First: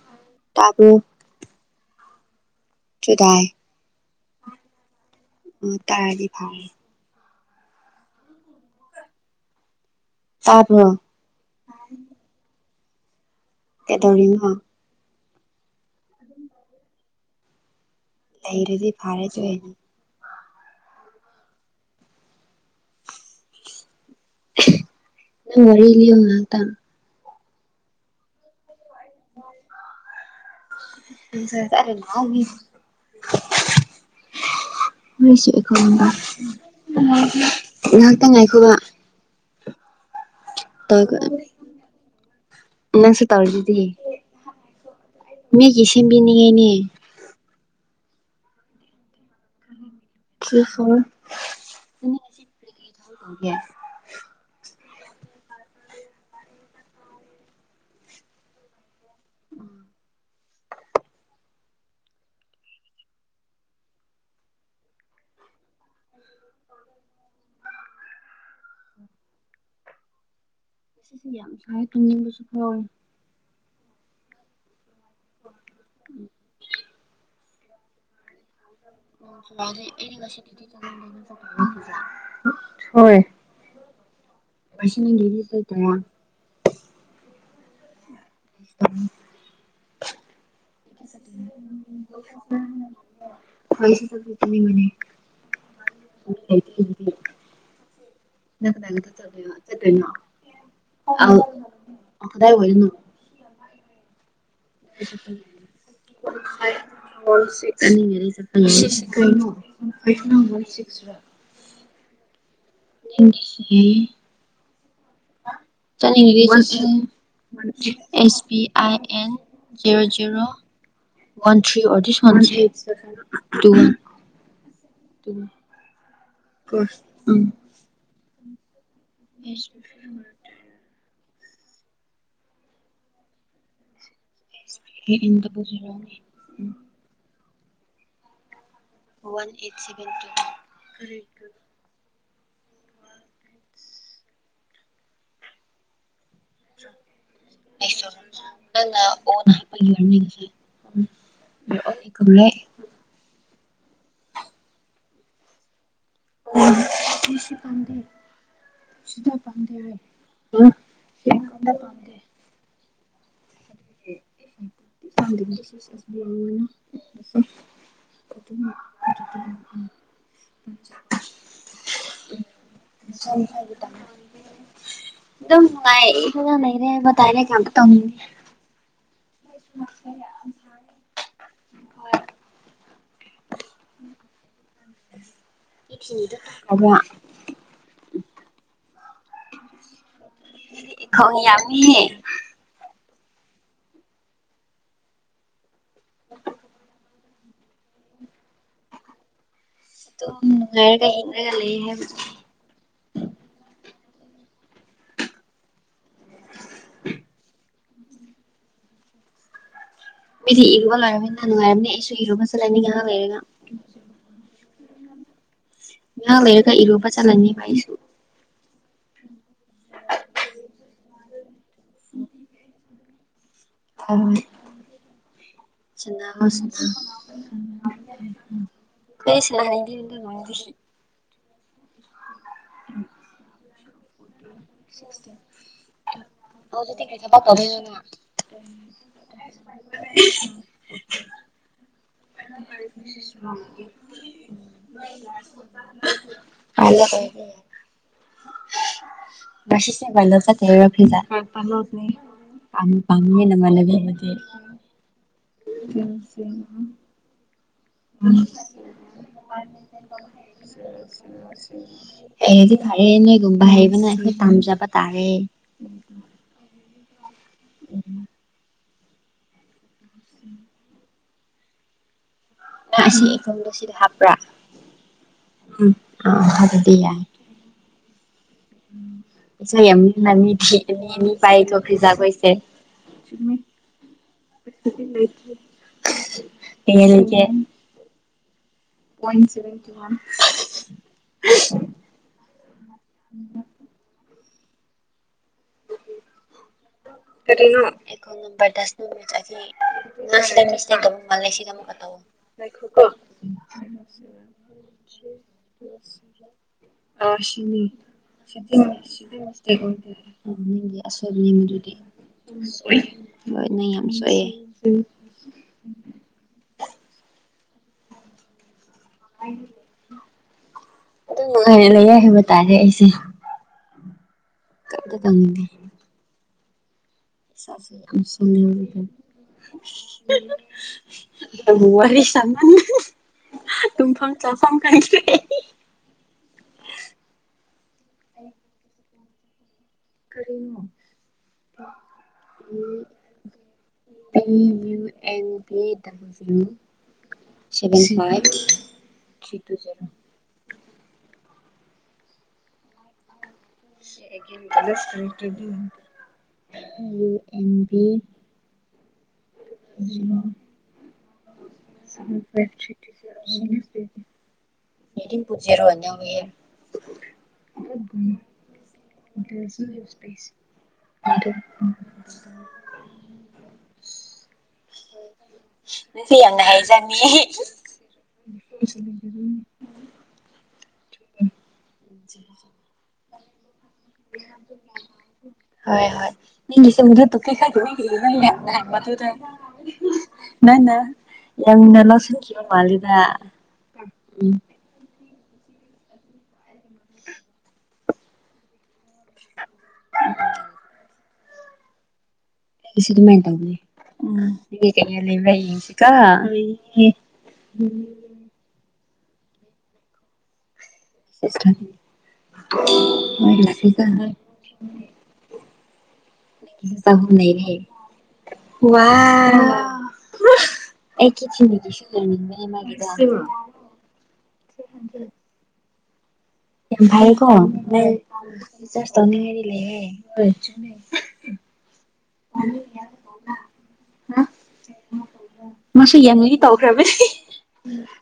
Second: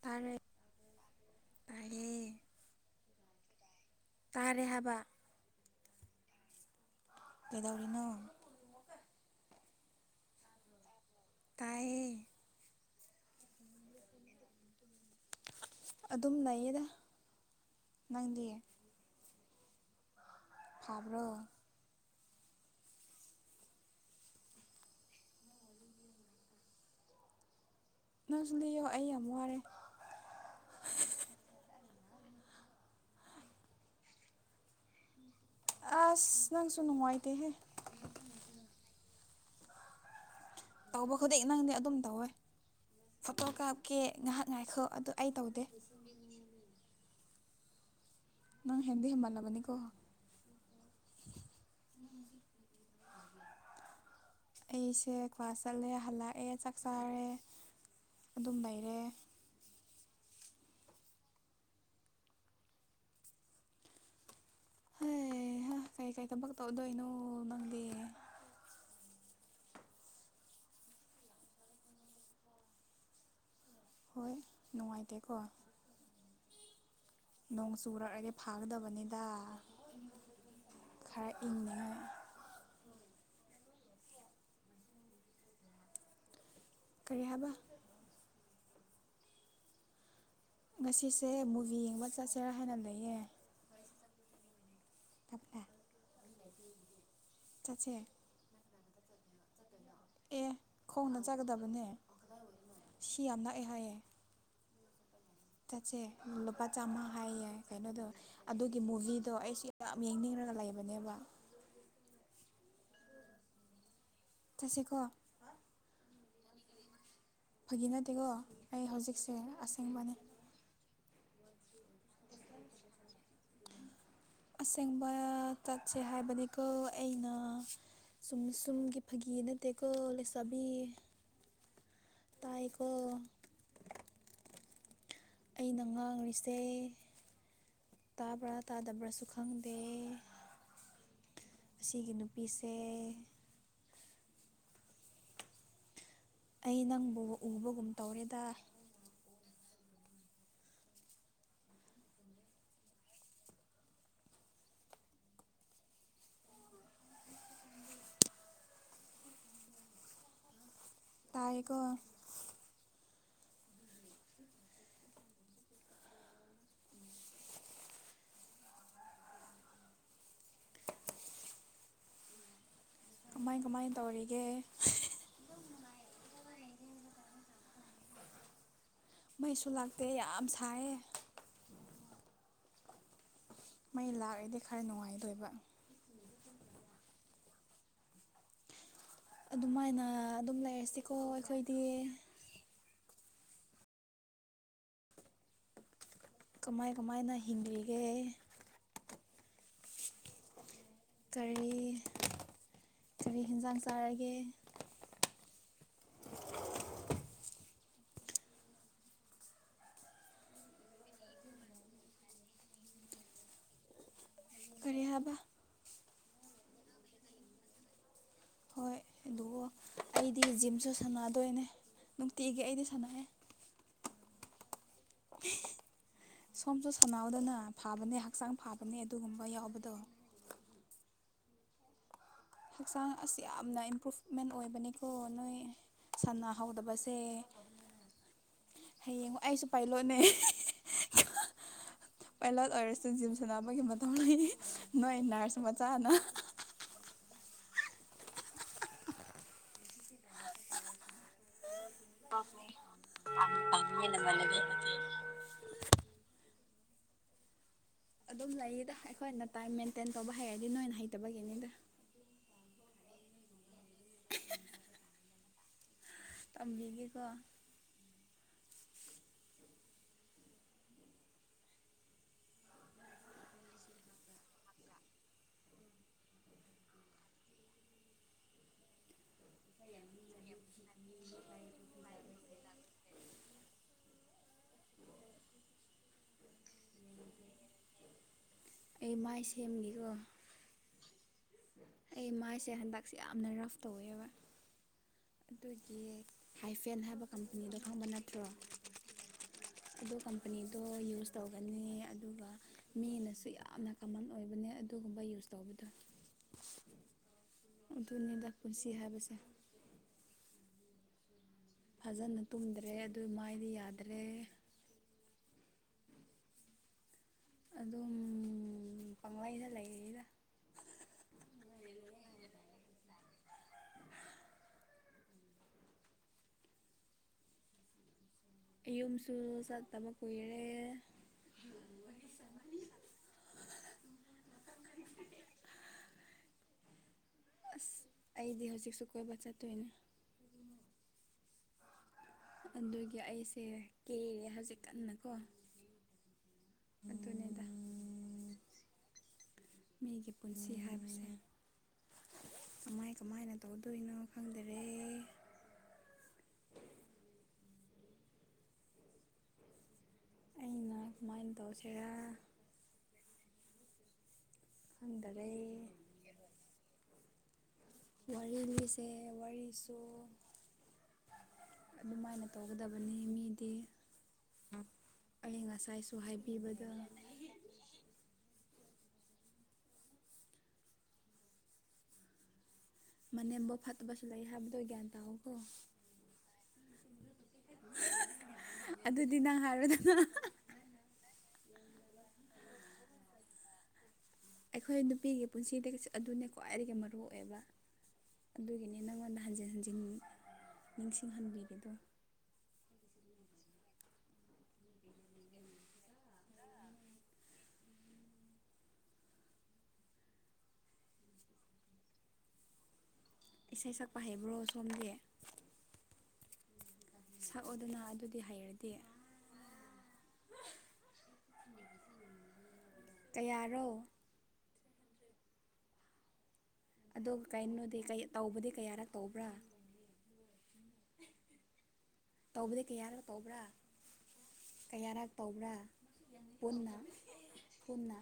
ꯇꯥꯔꯦ ꯇꯥꯕ꯭ꯔꯣ ꯇꯥꯢꯌꯦ ꯆꯗꯥꯏ [unintelligible] ꯇꯥꯔꯦ ꯍꯥꯏꯕ ꯑꯝ ꯇꯔꯥꯗꯤ ꯐꯟ ꯀꯩꯗꯧꯔꯤꯅꯣ ꯇꯥꯕ꯭ꯔꯣ ꯇꯥꯏꯌꯦ ꯀꯩꯗꯧꯔꯤꯅꯣ ꯑꯗꯨꯝ ꯂꯩꯌꯦꯗ ꯂꯩꯔꯗꯤ ꯐꯔꯦꯁꯦ ꯐꯥꯕ꯭ꯔꯣ ꯋꯥꯔꯤ ꯂꯤꯌꯣ ꯉꯥꯛꯇꯪ ꯅꯪꯁꯨ ꯂꯩꯌꯣ ꯑꯩ ꯌꯥꯝ ꯋꯥꯔꯦ ꯔ ꯑꯁ ꯅꯪꯁꯨ ꯅꯨꯡꯉꯥꯏꯇꯦꯍꯦ [unintelligible] [unintelligible] ꯉꯥꯏꯍꯥꯛꯇ ꯉꯥꯏꯈꯣꯒꯣ ꯇꯧꯕ ꯈꯨꯗꯤꯛ ꯅꯪꯗꯤ ꯑꯗꯨꯝ ꯇꯧꯋꯦ ꯅꯪꯁꯨ ꯐꯣꯇꯣ ꯇꯧꯔꯤꯗꯨꯗꯤ ꯀꯥꯞꯀꯦ ꯉꯥꯏꯍꯥꯛ ꯉꯥꯏꯈꯣ ꯑꯗꯨ ꯑꯩ ꯇꯧ ꯃꯤꯒꯤ ꯁꯦꯝꯕꯤꯅꯤꯉꯥꯢꯅꯦ ꯅꯪ ꯍꯦꯟꯗꯤ ꯍꯦꯃꯜꯂꯕꯅꯤ ꯀꯣ ꯒ [unintelligible] [unintelligible] ꯑꯩꯁꯦ ꯀ꯭ꯂꯥꯁ ꯆꯠꯂꯦ ꯍꯜꯂꯛꯑꯦ ꯆꯥꯛ ꯆꯥꯔꯦ ꯑꯗꯨꯝ ꯂꯩꯔꯦ ꯍꯩꯍꯥ ꯀꯩ ꯀꯩ ꯊꯕꯛ ꯇꯧꯗꯣꯏꯅꯣ ꯅꯪꯗꯤ ꯑꯁꯤꯁꯦ ꯌꯥꯝ ꯁꯥꯏ ꯇꯨꯝꯅꯤꯡꯕꯁꯨ ꯐꯥꯎꯋꯦ ꯍꯣꯏ ꯅꯨꯡꯉꯥꯏꯇꯦꯀꯣ ꯅꯣꯡ ꯆꯨꯔꯛꯑꯗꯤ ꯐꯥꯒꯗꯕꯅꯤ ꯑꯦꯗꯤ ꯉꯁꯤꯗꯤ ꯆꯗꯖ ꯈꯔ ꯏꯪꯅꯉꯥꯏ [unintelligible] ꯍꯣꯏ ꯃꯁꯤ [unintelligible] [unintelligible] ꯀꯔꯤ ꯍꯥꯏꯕ ꯎꯝ [inaudible] ꯉꯁꯤꯁꯦ ꯃꯨꯚꯤ ꯌꯦꯡꯕ ꯆꯠꯁꯤꯔꯥ ꯍꯥꯏꯅ ꯂꯩꯌꯦ ꯑꯩꯁꯨ ꯆꯠꯇꯤ ꯆꯠꯅꯤꯡꯕꯅꯦ ꯁꯨꯇꯤ [inaudible] ꯆꯠꯁꯦ ꯅꯪ ꯀꯅꯥꯒ ꯆꯠꯇꯅꯣ [unintelligible] ꯆꯠꯇꯣꯏꯅꯣ ꯑꯦ ꯈꯣꯡꯅ ꯆꯠꯀꯗꯕꯅꯦ ꯑ ꯀꯗꯥꯏꯋꯥꯏꯗꯅꯣ ꯁꯤ ꯌꯥꯝ ꯅꯛꯑꯦ ꯍꯥꯏꯌꯦ ꯆꯠꯁꯦ ꯂꯨꯄꯥ ꯑꯥꯏ ꯆꯥꯝꯃ ꯋꯥꯟ ꯍꯥꯏꯌꯦ ꯁꯤꯛꯁ ꯀꯩꯅꯣꯗꯣ ꯆꯠꯅꯤꯡꯉꯗꯤ ꯆꯠꯄ ꯌꯥꯏ ꯑꯗꯨꯒꯤ ꯁꯤ ꯁꯤ ꯃꯨꯚꯤꯗꯣ ꯀꯩꯅꯣ ꯑꯩꯁꯨ ꯌꯥꯝ ꯑꯥꯏꯐꯣꯟ ꯌꯦꯡꯅꯤꯡꯔꯒ ꯅꯣꯏ ꯁꯤꯛꯁ ꯔ ꯂꯩꯕꯅꯦꯕ [unintelligible] ꯅ ꯁꯤꯌꯦ [unintelligible] ꯆꯠꯁꯦꯀꯣ ꯆꯠꯅꯤꯡꯉꯗꯤ ꯆꯠꯁꯦ ꯐꯥꯒꯤ ꯅꯠꯇꯦꯀꯣ ꯑꯦꯁ ꯄꯤ ꯑꯩ ꯑꯥꯏ ꯑꯦꯟ ꯍꯧꯖꯤꯛꯁꯦ ꯖꯦꯔꯣ ꯑꯁꯦꯡꯕꯅꯦ zero one three or this one G two one ꯑꯁꯦꯡꯕ ꯇꯨ ꯆꯠꯁꯦ ꯍꯥꯏꯕꯅꯤꯀꯣ ꯑꯩꯅ ꯁꯨꯝ ꯁꯨꯝꯒꯤ ꯐꯥꯒꯤ ꯅꯠꯇꯦꯀꯣ ꯂꯩꯁꯕꯤ ꯇꯥꯏ ꯀꯣ ꯑꯦꯏꯟꯗ [unintelligible] ꯑꯩꯅ ꯉꯥꯡꯔꯤꯁꯦ ꯇꯥꯕ꯭ꯔꯥ ꯇꯥꯗꯕ꯭ꯔꯁꯨ ꯋꯥꯟ ꯑꯩꯠ ꯈꯪꯗꯦ ꯁꯚꯦꯟ ꯇꯨ ꯑꯁꯤꯒꯤ ꯅꯨꯄꯤꯁꯦ ꯑꯩ ꯅꯪꯕꯨ ꯎꯕꯒꯨꯝ ꯇꯧꯔꯦꯗꯥ ꯅꯪꯅ ꯑꯣꯅ ꯍꯥꯏꯄꯩ ꯑꯣꯏꯔꯝꯅꯤ ꯉꯁꯤ ꯋꯤ ꯑꯣꯜ ꯏꯀꯨꯕꯔꯦ [unintelligible] ꯑꯩ ꯁꯤ ꯄꯥꯝꯗꯦ ꯁꯤꯗ ꯄꯥꯝꯗꯦ ꯔꯦꯠ [unintelligible] ꯇꯥꯏꯀꯣ ꯁꯨꯁꯕꯤ ꯌꯥꯅ [unintelligible] ꯑꯗꯨꯔ [unintelligible] ꯎꯝ [inaudible] ꯀꯃꯥꯏ ꯀꯃꯥꯏ ꯇꯧꯔꯤꯒꯦ ꯑꯗꯨꯝ ꯅꯨꯡꯉꯥꯏꯔꯤ ꯐꯝꯃ [unintelligible] ꯂꯩꯔꯦ ꯃꯇꯥꯏꯅꯀꯝ [unintelligible] ꯇꯧꯅꯤꯡ [unintelligible] ꯃꯩꯁꯨ ꯂꯥꯛꯇꯦ ꯌꯥꯝ ꯁꯥꯏꯌꯦ ꯃꯩ ꯂꯥꯛꯑꯗꯤ ꯈꯔ ꯅꯨꯡꯉꯥꯏꯗꯣꯏꯕ ꯄꯤꯊꯤꯅꯤꯗ [unintelligible] ꯑꯃ ꯑꯗꯨꯃꯥꯏꯅ ꯑꯗꯨꯝ ꯂꯩꯔꯁꯤꯀꯣ ꯈꯣꯡ ꯑꯩꯈꯣꯏꯗꯤ ꯌꯥꯝꯃꯤꯍꯦ ꯀꯃꯥꯏ ꯀꯃꯥꯏꯅ ꯍꯤꯡꯂꯤꯒꯦ ꯑꯗꯨꯝ ꯂꯩꯔꯒ ꯍꯤꯡꯂꯒ ꯀꯔꯤ ꯂꯩꯌꯦ ꯀꯔꯤ ꯍꯦꯟꯖꯥꯡ ꯆꯥꯔꯒꯦ ꯎꯝ [unintelligible] ꯃꯤꯗꯤ ꯏꯔꯨꯕ ꯂꯣꯏꯔꯕꯅꯤꯅ ꯅꯨꯡꯉꯥꯏꯔꯝꯅꯦ ꯑꯩꯁꯨ ꯏꯔꯨꯕ ꯆꯠꯂꯅꯤ ꯉꯥꯏꯍꯥꯛ ꯂꯩꯔꯒ ꯀꯔꯤ ꯍꯥꯏꯕ ꯉꯍꯥꯛ ꯂꯩꯔꯒ ꯏꯔꯨꯕ ꯆꯠꯂꯅꯤꯕ ꯑꯩꯁꯨ ꯑꯗꯨꯕꯨ ꯑꯩꯗꯤ ꯖꯤꯝꯁꯨ ꯁꯥꯟꯅꯗꯣꯏꯅꯦ ꯅꯨꯡꯇꯤꯒꯤ ꯑꯩꯗꯤ ꯁꯥꯟꯅꯩꯌꯦ ꯎꯝ ꯁꯅꯋꯣ ꯁꯣꯝꯁꯨ ꯁꯟꯅꯥꯎ ꯁꯥꯟꯅꯧꯗꯅ ꯐꯕꯅꯦ ꯍꯛꯆꯥꯡ ꯐꯕꯅꯦ ꯑꯩ ꯑꯗꯨꯒꯨꯝꯕ ꯌꯥꯎꯕꯗꯣ ꯁꯥꯅꯅꯤꯡꯗꯦ [unintelligible] ꯗꯨꯅꯋꯤꯁꯤ [unintelligible] ꯍꯛꯆꯥꯡ ꯑꯁ ꯌꯥꯝꯅ ꯏꯝꯄ꯭ꯔꯨꯞ ꯃꯦꯟ ꯑꯣꯏꯕꯅꯤꯀꯣ ꯅꯣꯏ ꯁꯥꯟꯅꯍꯧꯗꯕꯁꯦ ꯍꯌꯦꯡ ꯑꯩꯁꯨ ꯄꯥꯏꯂꯣꯠꯅꯦ ꯏꯍ [unintelligible] ꯄꯥꯏꯂꯣꯠ ꯑꯣꯏꯔꯁꯨ ꯖꯤꯝ ꯁꯥꯟꯅꯕꯒꯤ ꯃꯇꯝ ꯂꯩꯅꯤ ꯅꯣꯏ ꯅꯔ꯭ꯁ ꯃꯆꯥꯅ ꯄꯥꯏꯂꯣꯠ ꯑꯣꯏꯕ ꯌꯥꯏ ꯃꯁꯤꯁ ꯄꯂ ꯆ ꯐꯖ ꯄꯥꯡꯝꯅ ꯃ [unintelligible] ꯎꯝ ꯁꯦꯡ ꯑ [unintelligible] ꯍ ꯑꯗꯨꯝ [unintelligible] ꯂꯩꯌꯦꯗ ꯑꯩꯈꯣꯏꯅ ꯇꯥꯏꯝ ꯃꯦꯟꯇꯦꯟ ꯇꯧꯕ ꯍꯩꯔꯗꯤ ꯅꯣꯏꯅ ꯍꯩꯇꯕꯒꯤꯅꯤꯗ ꯍꯩꯔꯗꯤ ꯐꯔꯦ ꯅꯤꯒꯨꯝꯕ ꯍꯥꯏꯕꯅꯦ ꯄꯥꯝꯖꯕ ꯇꯥꯔꯦ ꯇꯝꯕꯤꯒꯦꯀꯣ ꯎꯝ ꯑꯁꯤ ꯏꯐꯝꯗꯣ ꯁꯤꯗ ꯍꯥꯞꯄ꯭ꯔꯥ ꯎꯝ ꯑꯥ ꯍꯥꯏꯕꯗꯤ ꯌꯥꯏ ꯁꯅꯤ [unintelligible] ꯅꯃꯤꯅꯤ ꯄꯥꯏ ꯀꯈꯔꯤꯖꯥ ꯀꯣꯏꯁꯦ ꯍ [unintelligible] ꯑꯩ ꯄꯣꯏꯟ ꯃꯥꯏ ꯁꯚꯦꯟꯇꯤ ꯁꯦꯝꯒꯦꯀꯣ ꯋꯥꯟ ꯑꯩ ꯃꯥꯏꯁꯦ ꯍꯟꯗꯛꯁꯦ ꯌꯥꯝꯅ ꯔꯐ ꯇꯧꯋꯦꯕ ꯑꯗꯨꯒꯤ ꯍꯥꯏꯐꯦꯟ ꯍꯥꯏꯕ ꯀꯝꯄꯅꯤꯗꯣ ꯈꯪꯕ ꯑꯩꯈꯣꯏ ꯅꯠꯇ꯭ꯔꯣ ꯅꯝꯕꯔ ꯗꯁ ꯑꯣ ꯅꯪ ꯁꯤꯗ ꯀꯝꯄꯅꯤꯗꯣ ꯃꯤꯁꯇꯦꯛ ꯇꯧꯕ ꯌꯨꯁ ꯃꯥꯜꯂꯦ ꯁꯤꯗ ꯇꯧꯒꯅꯤ ꯑꯃꯨꯛꯀ ꯇꯧꯑꯣ ꯑꯗꯨꯒ ꯃꯤꯅꯁꯨ ꯌꯥꯝꯅ ꯀꯃꯟ ꯑꯣꯏꯕꯅꯦ ꯑꯗꯨꯒꯨꯝꯕ ꯌꯨꯁ ꯇꯧꯕꯗꯣ ꯑ ꯁꯤꯅꯤ ꯑꯗꯨꯅꯤꯗ ꯁꯤ ꯄꯨꯟꯁꯤ ꯍꯥꯏꯕꯁꯦ [unintelligible] ꯒꯤ ꯑꯁꯅꯤ [unintelligible] ꯌꯦꯡꯕꯗꯨꯗꯤ ꯐꯖꯅ ꯍꯣꯏ ꯇꯨꯝꯗ꯭ꯔꯦ ꯑꯗꯨ ꯃꯥꯏꯗꯤ ꯅꯪ ꯌꯥꯝ ꯌꯥꯗ꯭ꯔꯦ ꯁꯣꯏꯑꯦ ꯑꯗꯨꯝ ꯄꯥꯡꯂꯩꯗ ꯂꯩꯔꯤꯗ ꯑꯗꯨꯝ ꯅꯨꯡꯉꯥꯏꯅ ꯂꯩ ꯍꯥꯏꯕ ꯇꯥꯔꯦ ꯑꯩꯁꯦ ꯀꯗ ꯇꯗꯤ [unintelligible] ꯁꯦ ꯈꯝꯁꯪꯅꯤꯌ ꯂꯩꯦ ꯌꯨꯝꯁꯨ ꯆꯠꯇꯕ ꯀꯨꯏꯔꯦ [unintelligible] ꯅꯪꯒ ꯋꯥꯔꯤ ꯁꯝꯃꯅ [unintelligible] ꯇꯨꯝꯐꯥꯝ ꯆꯥꯐꯝ ꯈꯪꯗ꯭ꯔꯦ ꯑꯁ ꯑꯩꯗꯤ ꯍꯧꯖꯤꯛꯁꯨ ꯀꯣꯏꯕ ꯆꯠꯇꯣꯏꯅꯦ ꯀꯔꯤꯅꯣ ꯎ ꯑꯗꯨꯒꯤ ꯑꯩꯁꯦ ꯀꯦꯔꯦ ꯍꯧꯖꯤꯛ [unintelligible] [unintelligible] ꯑꯗꯨꯅꯦꯗ ꯐ ꯁꯤ ꯇꯨ [unintelligible] ꯃꯤꯒꯤ ꯄꯨꯟꯁꯤ ꯍꯥꯏꯕꯁꯦ ꯀꯃꯥꯏ ꯀꯃꯥꯏꯅ ꯇꯧꯗꯣꯏꯅꯣ ꯈꯪꯗꯔꯦ ꯌ ꯑꯦꯟꯕꯤ [unintelligible] ꯑꯩꯅ ꯀꯃꯥꯏꯅ ꯇꯧꯁꯤꯔꯥ [unintelligible] ꯑꯩꯠꯇꯤꯟ ꯈꯪꯗꯔꯦ ꯇꯨ ꯖꯦꯔꯣ ꯅꯪꯁꯦ ꯋꯥꯔꯤ ꯂꯤꯁꯦ ꯋꯥꯔꯤꯁꯨ ꯑꯗꯨꯃꯥꯏꯅ ꯇꯧꯒꯗꯕꯅꯤ ꯃꯤꯗꯤ ꯑꯩ ꯉꯁꯥꯏꯁꯨ ꯌꯥꯝꯅ ꯍꯥꯏꯕꯤꯕꯗꯣ ꯍꯩꯖꯅꯤ [inaudible] ꯎ [inaudible] ꯃꯅꯦꯝꯕꯣꯛ ꯐꯠꯇꯕꯁꯨ ꯂꯩ ꯍꯥꯏꯕꯗꯣ ꯒ꯭ꯌꯥꯟ ꯇꯥꯎ ꯀꯣ ꯍꯣꯢ ꯍꯣꯏ [unintelligible] [unintelligible] ꯃꯗꯨꯗ ꯑꯗꯨꯗꯤ ꯅꯪ ꯍꯥꯏꯔꯣꯗꯅ ꯅꯪꯅ ꯌꯥꯝꯅ ꯂꯧ ꯁꯟꯈꯤꯕꯈꯤꯕ ꯃꯥꯜꯂꯤꯗ ꯎꯝ ꯑꯩꯈꯣꯏ ꯅꯨꯄꯤꯒꯤ ꯄꯨꯟꯁꯤꯗꯤ ꯑꯗꯨꯅ ꯈ꯭ꯋꯥꯏꯗꯒꯤ ꯃꯔꯨ ꯑꯣꯏꯕ ꯑꯗꯨꯒꯤꯅꯤ ꯅꯪꯉꯣꯟꯗ ꯍꯟꯖꯤꯟ ꯍꯟꯖꯤꯟ ꯅꯤꯡꯁꯤꯡꯍꯟꯕꯤꯔꯦꯗꯣ ꯃꯥꯏꯅꯤ ꯎ ꯀ ꯂꯩꯁꯤ [unintelligible] ꯎ [inaudible] [inaudible] ꯏꯁꯩ ꯁꯛꯄ ꯍꯩꯕ꯭ꯔꯣ ꯁꯣꯝꯒꯤ ꯆꯒꯅꯦ [unintelligible] ꯁꯛꯑꯣꯗꯅ ꯑꯗꯨꯗꯤ ꯍꯩꯔꯗꯤ ꯋꯥ ꯑꯩ ꯆꯃꯤꯁꯨ [unintelligible] ꯎ ꯀꯌꯥꯔꯣ [inaudible] ꯑꯗꯨꯒ ꯀꯩꯅꯣꯗꯤ ꯅꯪ ꯇꯧꯕꯗꯤ ꯀꯌꯥꯔꯛ ꯔꯤꯆꯥꯔꯖ ꯇꯧꯕ꯭ꯔꯥ ꯇꯧꯅꯤꯡꯉꯥꯏꯗꯤ ꯂꯩꯌꯦ ꯇꯧꯕꯗꯤ ꯀꯌꯥꯔꯛ ꯇꯧꯕ꯭ꯔꯥ ꯀꯌꯥꯔꯛ ꯇꯧꯕ꯭ꯔꯥ ꯃꯥꯁꯨ ꯌꯥꯝꯅꯗꯤ ꯄꯨꯟꯅ ꯇꯧꯈ꯭ꯔꯕꯅꯤ ꯄꯨꯟꯅ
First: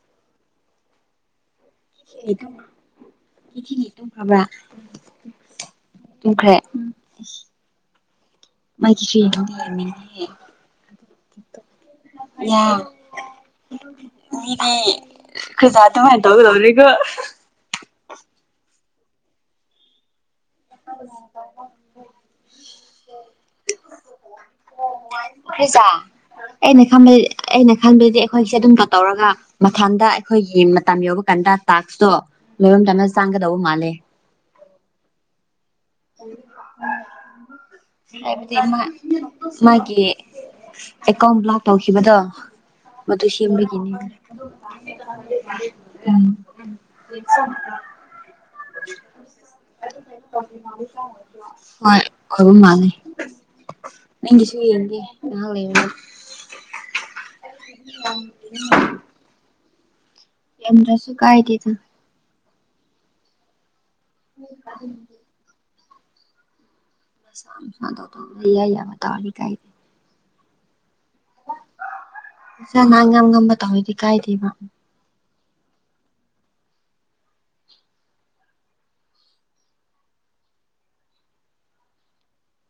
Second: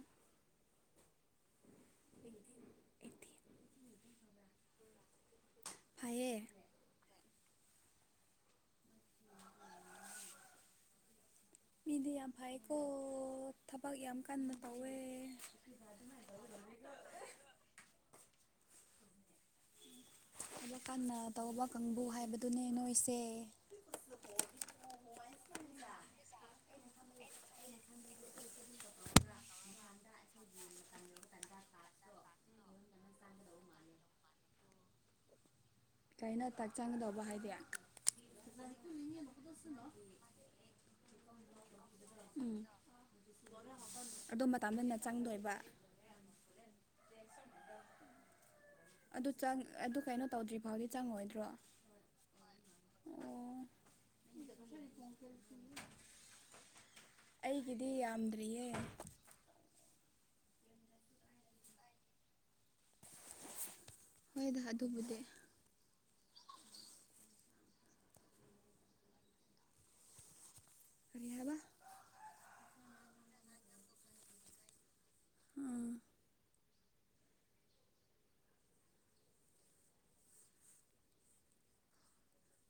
ꯑꯩꯠꯇꯤ [unintelligible] ꯇꯨꯝꯈ꯭ꯔꯕ꯭ꯔꯥ ꯐꯩꯌꯦ ꯇꯨꯝꯈ꯭ꯔꯦ ꯃꯥꯏꯒꯤ [unintelligible] ꯃꯤꯗꯤ ꯌꯥꯝ ꯌꯥ ꯐꯩꯀꯣ ꯊꯕꯛ ꯌꯥꯝ ꯀꯟꯅ ꯇꯧꯋꯦ ꯆꯗ ꯇꯧꯔꯒ [unintelligible] ꯊꯕꯛꯀꯟꯅ ꯇꯧꯕ ꯀꯥꯡꯕꯨ ꯍꯥꯏꯕꯗꯨꯅꯦ ꯅꯣꯏꯁꯦ ꯑꯩꯣ ꯐꯣ [unintelligible] ꯍ ꯍ [unintelligible] ꯑꯩꯅ ꯈꯟ ꯑꯩꯅ ꯈꯟꯕꯗꯤ ꯑꯩꯈꯣꯏꯁꯦ ꯑꯗꯨꯝ ꯇꯧꯔꯒ ꯃꯊꯟꯗ ꯑꯩꯈꯣꯏꯒꯤ ꯃꯇꯝ ꯌꯧꯕ ꯀꯥꯟꯗ ꯇꯥꯥꯛꯁꯇꯣ ꯂꯣꯏꯔꯝꯗꯅ ꯆꯥꯡꯒꯗꯧꯕ ꯃꯥꯜꯂꯦ ꯀꯩꯅꯣ ꯇꯥꯛꯁ ꯆꯪꯒꯗꯧꯕ ꯍꯥꯏꯗꯤ ꯍꯥꯏꯕꯗꯤ ꯃꯥ ꯃꯥꯒꯤ ꯑꯦꯀꯥꯎꯟ ꯕ꯭ꯂꯣꯛ ꯇꯧꯈꯤꯕꯗꯣ ꯎꯝ ꯃꯗꯨ ꯁꯦꯝꯕꯒꯤꯅꯤ ꯑꯗꯣ ꯃꯇꯝꯗꯅ ꯆꯪꯗꯣꯏꯕ ꯎꯝ ꯑꯗꯨ ꯆꯪ ꯑꯗꯨ ꯀꯩꯅꯣ ꯇꯧꯗꯦ ꯍꯣꯢ ꯐꯕ ꯃꯥꯂꯦ ꯑꯣ ꯅꯤꯡ ꯁꯨꯏ ꯏꯦ ꯉ ꯂꯩꯕꯅꯤ ꯑꯩꯒꯤꯗꯤ ꯌꯥꯝꯗ꯭ꯔꯤꯌꯦ [unintelligible] ꯌꯦꯟꯗ꯭ꯔꯁꯨ ꯀꯥꯏꯗꯦꯗ ꯍꯣꯏꯗ ꯑꯗꯨꯕꯨꯗꯤ ꯗꯕꯅꯤ ꯀꯥꯏ [unintelligible] ꯀꯔꯤ ꯍꯥꯏꯕ ꯅꯪꯅ ꯉꯥꯝ ꯉꯥꯝꯕ ꯇꯧꯔꯗꯣ ꯀꯥꯏꯗꯦꯕ ꯎꯝ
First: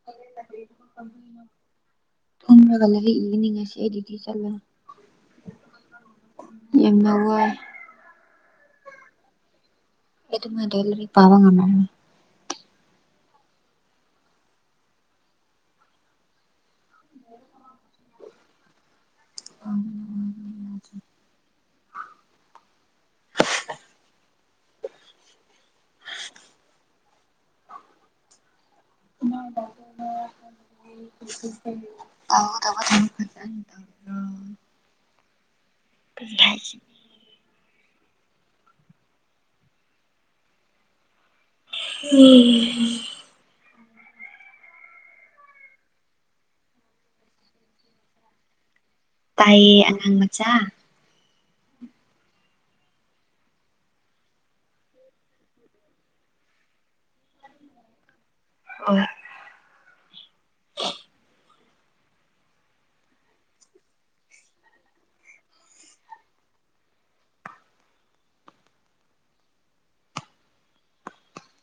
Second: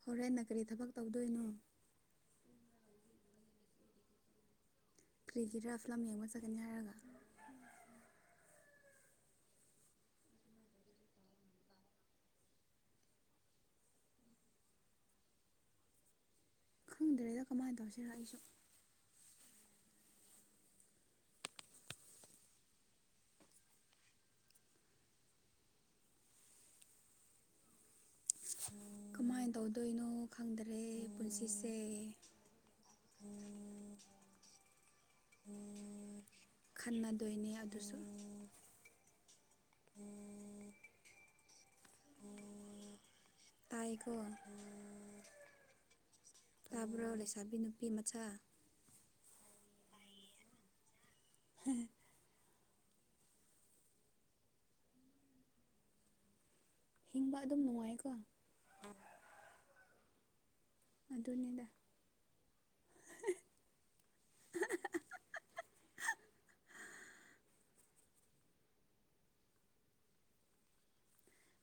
ꯍꯣꯔꯦꯟꯅ ꯀꯔꯤ ꯊꯕꯛ ꯇꯧꯗꯣꯏꯅꯣ ꯎꯒ ꯍꯅꯤ ꯉꯁꯤꯔꯤꯗꯤ ꯆꯜ [unintelligible] ꯀꯔꯤꯒꯤ ꯐꯤꯂꯝ ꯌꯦꯡꯕ ꯆꯠꯒꯅꯤ ꯍꯥꯏꯔꯒ ꯌꯥꯝꯅ ꯋꯥꯏ [unintelligible] ꯗꯦꯂꯤꯗꯤ ꯄꯥꯕꯥ ꯉꯥꯝꯃꯣꯢ ꯈꯪꯗ꯭ꯔꯦꯗ ꯀꯃꯥꯏꯅ ꯇꯧꯁꯤꯔ ꯑꯩꯁꯨ ꯑꯅ ꯋꯥ ꯌꯥ [unintelligible] [inaudible] ꯀꯃꯥꯏꯅ ꯇꯧꯗꯣꯏꯅꯣ [inaudible] ꯈꯪꯗ꯭ꯔꯦ ꯄꯨꯟꯁꯤꯁꯦ [unintelligible] [unintelligible] ꯀꯔꯤ ꯍꯥꯏꯁꯤꯒꯦ ꯈꯟꯅꯗꯣꯏꯅꯦ ꯑꯗꯨꯁꯨ ꯎꯝ [inaudible] ꯎꯝ [inaudible] ꯇꯥꯏ ꯀꯣ ꯇꯥꯕ꯭ꯔꯣ ꯂꯩꯁꯥꯕꯤꯅ ꯅꯨꯄꯤ ꯃꯆꯥ ꯇꯥꯢꯌꯦ ꯑꯉꯥꯡ ꯃꯆꯥ ꯍꯝ [unintelligible] ꯎꯝ [inaudible] ꯍꯤꯡꯕ ꯑꯗꯨꯝ ꯅꯨꯡꯉꯥꯏꯀꯣ ꯍꯣꯢ ꯑꯗꯨꯅꯤꯗ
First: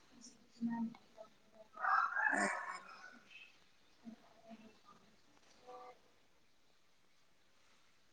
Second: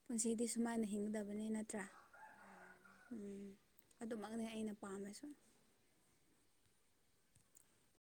ꯄꯨꯟꯁꯤꯗꯤ ꯁꯨꯃꯥꯏꯅ ꯍꯤꯡꯒꯗꯕꯅꯤ ꯅꯠꯇ꯭ꯔꯥ ꯎꯝ ꯑꯗꯨꯃꯛꯅꯦ ꯑꯩꯅ ꯄꯥꯝꯃꯤꯁꯨ